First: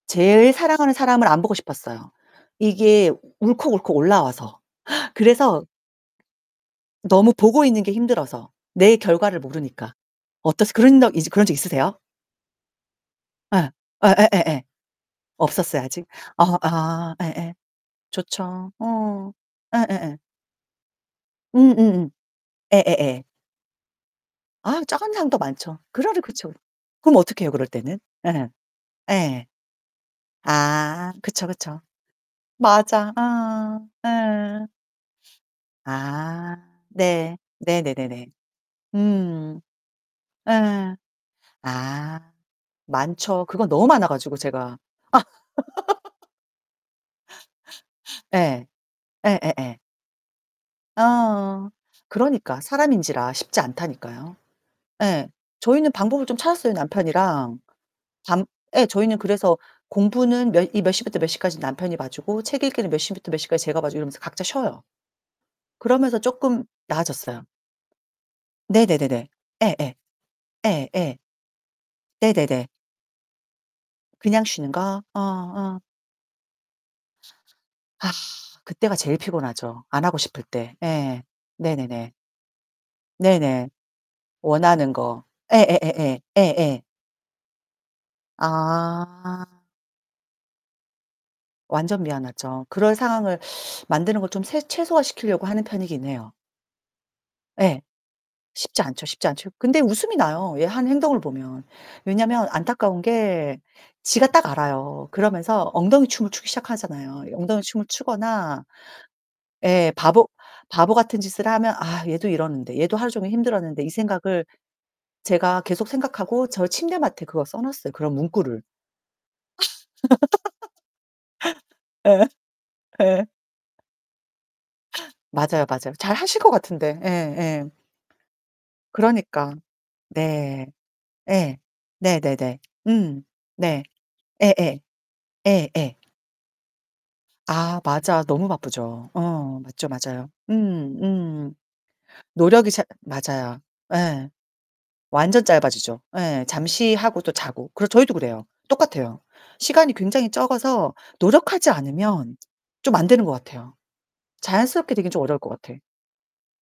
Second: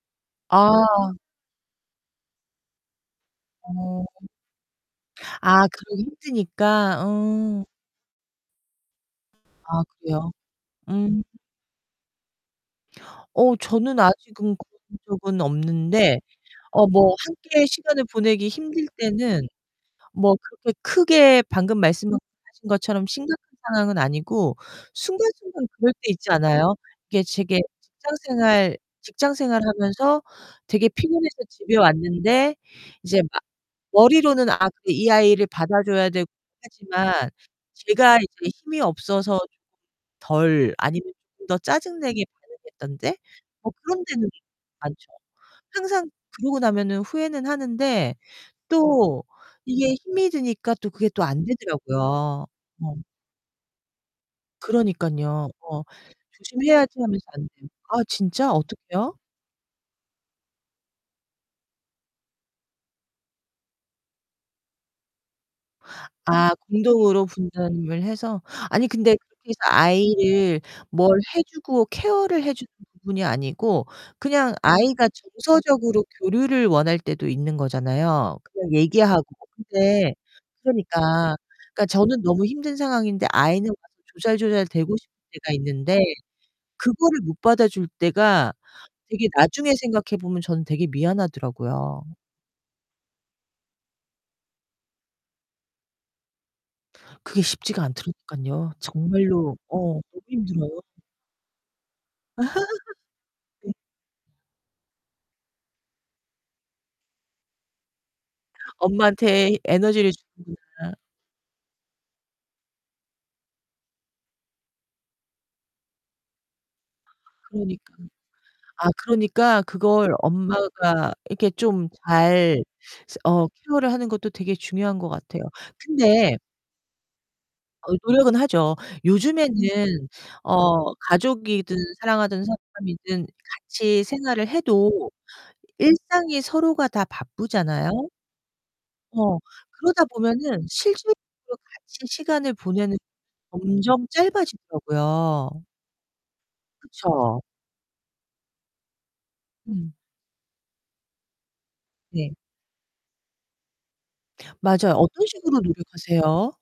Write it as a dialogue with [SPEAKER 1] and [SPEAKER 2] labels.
[SPEAKER 1] 제일 사랑하는
[SPEAKER 2] 아.
[SPEAKER 1] 사람을 안 보고 싶었어요 이게 울컥울컥
[SPEAKER 2] 어.
[SPEAKER 1] 올라와서. 그래서
[SPEAKER 2] 아, 그러기 힘드니까.
[SPEAKER 1] 너무 보고
[SPEAKER 2] 음.
[SPEAKER 1] 있는 게 힘들어서 내 결과를
[SPEAKER 2] 아,
[SPEAKER 1] 모르니까
[SPEAKER 2] 그래요?
[SPEAKER 1] 어떠세요? 그런 적
[SPEAKER 2] 음.
[SPEAKER 1] 그런 적 있으세요?
[SPEAKER 2] 어,
[SPEAKER 1] 예.
[SPEAKER 2] 저는 아직은
[SPEAKER 1] 예예예예.
[SPEAKER 2] 그런 적은
[SPEAKER 1] 없었어요, 아직?
[SPEAKER 2] 없는데
[SPEAKER 1] 어
[SPEAKER 2] 어 뭐
[SPEAKER 1] 아. 예예.
[SPEAKER 2] 함께 시간을 보내기
[SPEAKER 1] 좋죠.
[SPEAKER 2] 힘들
[SPEAKER 1] 어,
[SPEAKER 2] 때는
[SPEAKER 1] 예예예.
[SPEAKER 2] 뭐 그렇게 크게 방금
[SPEAKER 1] 음음음.
[SPEAKER 2] 말씀하신 것처럼
[SPEAKER 1] 예예예.
[SPEAKER 2] 심각한 상황은 아니고
[SPEAKER 1] 아, 짜증나는 상황도
[SPEAKER 2] 순간순간
[SPEAKER 1] 많죠.
[SPEAKER 2] 그럴 때
[SPEAKER 1] 그러려
[SPEAKER 2] 있지
[SPEAKER 1] 그쵸.
[SPEAKER 2] 않아요?
[SPEAKER 1] 그럼
[SPEAKER 2] 이게
[SPEAKER 1] 어떡해요
[SPEAKER 2] 제게
[SPEAKER 1] 그럴 때는?
[SPEAKER 2] 직장
[SPEAKER 1] 예.
[SPEAKER 2] 생활 직장
[SPEAKER 1] 예.
[SPEAKER 2] 생활 하면서 되게
[SPEAKER 1] 아.
[SPEAKER 2] 피곤해서
[SPEAKER 1] 그쵸
[SPEAKER 2] 집에
[SPEAKER 1] 그쵸.
[SPEAKER 2] 왔는데
[SPEAKER 1] 맞아.
[SPEAKER 2] 이제 막
[SPEAKER 1] 아.
[SPEAKER 2] 머리로는 '아,
[SPEAKER 1] 예.
[SPEAKER 2] 그래. 이 아이를 받아줘야 되고'
[SPEAKER 1] 아.
[SPEAKER 2] 하지만
[SPEAKER 1] 네.
[SPEAKER 2] 제가
[SPEAKER 1] 네네네네.
[SPEAKER 2] 이제 힘이 없어서
[SPEAKER 1] 음.
[SPEAKER 2] 덜
[SPEAKER 1] 예.
[SPEAKER 2] 아니면 좀 더 짜증 내게
[SPEAKER 1] 아.
[SPEAKER 2] 반응했던 때?
[SPEAKER 1] 많죠, 그건
[SPEAKER 2] 뭐
[SPEAKER 1] 너무
[SPEAKER 2] 그런
[SPEAKER 1] 많아
[SPEAKER 2] 때는
[SPEAKER 1] 가지고 제가.
[SPEAKER 2] 많죠. 항상 그러고 나면은 후회는 하는데
[SPEAKER 1] 예.
[SPEAKER 2] 또
[SPEAKER 1] 예예예.
[SPEAKER 2] 이게 힘이 드니까 또 그게 또 안
[SPEAKER 1] 어어.
[SPEAKER 2] 되더라고요.
[SPEAKER 1] 그러니까
[SPEAKER 2] 어.
[SPEAKER 1] 사람인지라 쉽지 않다니까요. 예.
[SPEAKER 2] 그러니깐요. 어,
[SPEAKER 1] 저희는 방법을 좀 찾았어요,
[SPEAKER 2] 조심해야지 하면서 안
[SPEAKER 1] 남편이랑.
[SPEAKER 2] 돼요. 아
[SPEAKER 1] 밤
[SPEAKER 2] 진짜?
[SPEAKER 1] 예,
[SPEAKER 2] 어떻게요?
[SPEAKER 1] 저희는 그래서 공부는 몇 이 몇 시부터 몇 시까지 남편이 봐주고 책 읽기는 몇 시부터 몇 시까지 제가 봐주고 이러면서 각자 쉬어요. 그러면서
[SPEAKER 2] 아.
[SPEAKER 1] 쪼끔
[SPEAKER 2] 공동으로
[SPEAKER 1] 나아졌어요.
[SPEAKER 2] 분담을 해서? 아니 근데
[SPEAKER 1] 네네네네.
[SPEAKER 2] 그렇게 해서
[SPEAKER 1] 예예.
[SPEAKER 2] 아이를 뭘
[SPEAKER 1] 예예.
[SPEAKER 2] 해 주고 케어를 해
[SPEAKER 1] 네네네.
[SPEAKER 2] 주는 부분이 아니고
[SPEAKER 1] 그냥
[SPEAKER 2] 그냥
[SPEAKER 1] 쉬는 거?
[SPEAKER 2] 아이가
[SPEAKER 1] 어 어.
[SPEAKER 2] 정서적으로 교류를 원할 때도 있는
[SPEAKER 1] 아.
[SPEAKER 2] 거잖아요 그냥
[SPEAKER 1] 그때가 제일
[SPEAKER 2] 얘기하고.
[SPEAKER 1] 피곤하죠, 안
[SPEAKER 2] 근데
[SPEAKER 1] 하고 싶을 때. 예.
[SPEAKER 2] 그러니까 그러니까
[SPEAKER 1] 네네네.
[SPEAKER 2] 저는 너무 힘든 상황인데
[SPEAKER 1] 네네.
[SPEAKER 2] 아이는 막
[SPEAKER 1] 원하는
[SPEAKER 2] 조잘조잘대고 싶을
[SPEAKER 1] 거.
[SPEAKER 2] 때가 있는데
[SPEAKER 1] 예예예예. 예예.
[SPEAKER 2] 그거를 못 받아줄 때가 되게
[SPEAKER 1] 아.
[SPEAKER 2] 나중에 생각해 보면 저는 되게
[SPEAKER 1] 완전
[SPEAKER 2] 미안하더라고요.
[SPEAKER 1] 미안하죠. 그런 상황을 만드는 걸 좀 새 최소화 시키려고 하는 편이긴 해요.
[SPEAKER 2] 그게
[SPEAKER 1] 예.
[SPEAKER 2] 쉽지가 않더라니깐요.
[SPEAKER 1] 쉽지 않죠, 쉽지 않죠.
[SPEAKER 2] 정말로 어,
[SPEAKER 1] 근데 웃음이
[SPEAKER 2] 너무
[SPEAKER 1] 나요 얘
[SPEAKER 2] 힘들어요.
[SPEAKER 1] 하는 행동을 보면. 왜냐하면 안타까운 게 지가 딱 알아요. 그러면서 엉덩이 춤을 추기 시작하잖아요. 엉덩이춤을 추거나
[SPEAKER 2] 엄마한테
[SPEAKER 1] 예,
[SPEAKER 2] 에너지를
[SPEAKER 1] 바보 바보
[SPEAKER 2] 주는구나.
[SPEAKER 1] 같은 짓을 하면 '아, 얘도 이러는데 얘도 하루 종일 힘들었는데.' 이 생각을 제가 계속 생각하고 저 침대 맡에 그걸 써놨어요
[SPEAKER 2] 그러니까.
[SPEAKER 1] 그런 문구를.
[SPEAKER 2] 아, 그러니까 그걸 엄마가 이렇게 좀
[SPEAKER 1] 예.
[SPEAKER 2] 잘
[SPEAKER 1] 예.
[SPEAKER 2] 어 케어를 하는 것도 되게 중요한 것 같아요.
[SPEAKER 1] 맞아요 맞아요. 잘
[SPEAKER 2] 근데
[SPEAKER 1] 하실 것 같은데. 예 예.
[SPEAKER 2] 어, 노력은 하죠.
[SPEAKER 1] 그러니까.
[SPEAKER 2] 요즘에는
[SPEAKER 1] 네.
[SPEAKER 2] 어,
[SPEAKER 1] 예.
[SPEAKER 2] 가족이든 사랑하는
[SPEAKER 1] 네네네. 음.
[SPEAKER 2] 사람이든
[SPEAKER 1] 네.
[SPEAKER 2] 같이 생활을
[SPEAKER 1] 예예.
[SPEAKER 2] 해도
[SPEAKER 1] 예예.
[SPEAKER 2] 일상이 서로가 다
[SPEAKER 1] 아
[SPEAKER 2] 바쁘잖아요?
[SPEAKER 1] 맞아. 너무 바쁘죠.
[SPEAKER 2] 어,
[SPEAKER 1] 어, 맞죠
[SPEAKER 2] 그러다
[SPEAKER 1] 맞아요.
[SPEAKER 2] 보면은
[SPEAKER 1] 음 음.
[SPEAKER 2] 실질적으로 같이 시간을
[SPEAKER 1] 노력이 잘
[SPEAKER 2] 보내는 게
[SPEAKER 1] 맞아요.
[SPEAKER 2] 점점
[SPEAKER 1] 예. 완전
[SPEAKER 2] 짧아지더라고요.
[SPEAKER 1] 짧아지죠. 예, 잠시하고 또
[SPEAKER 2] 그쵸.
[SPEAKER 1] 자고. 그래서 저희도 그래요. 똑같아요.
[SPEAKER 2] 음.
[SPEAKER 1] 시간이 굉장히 적어서 노력하지
[SPEAKER 2] 네.
[SPEAKER 1] 않으면 좀 안 되는 것 같아요.
[SPEAKER 2] 맞아요.
[SPEAKER 1] 자연스럽게 되긴 좀
[SPEAKER 2] 어떤
[SPEAKER 1] 어려울 것
[SPEAKER 2] 식으로
[SPEAKER 1] 같아.
[SPEAKER 2] 노력하세요?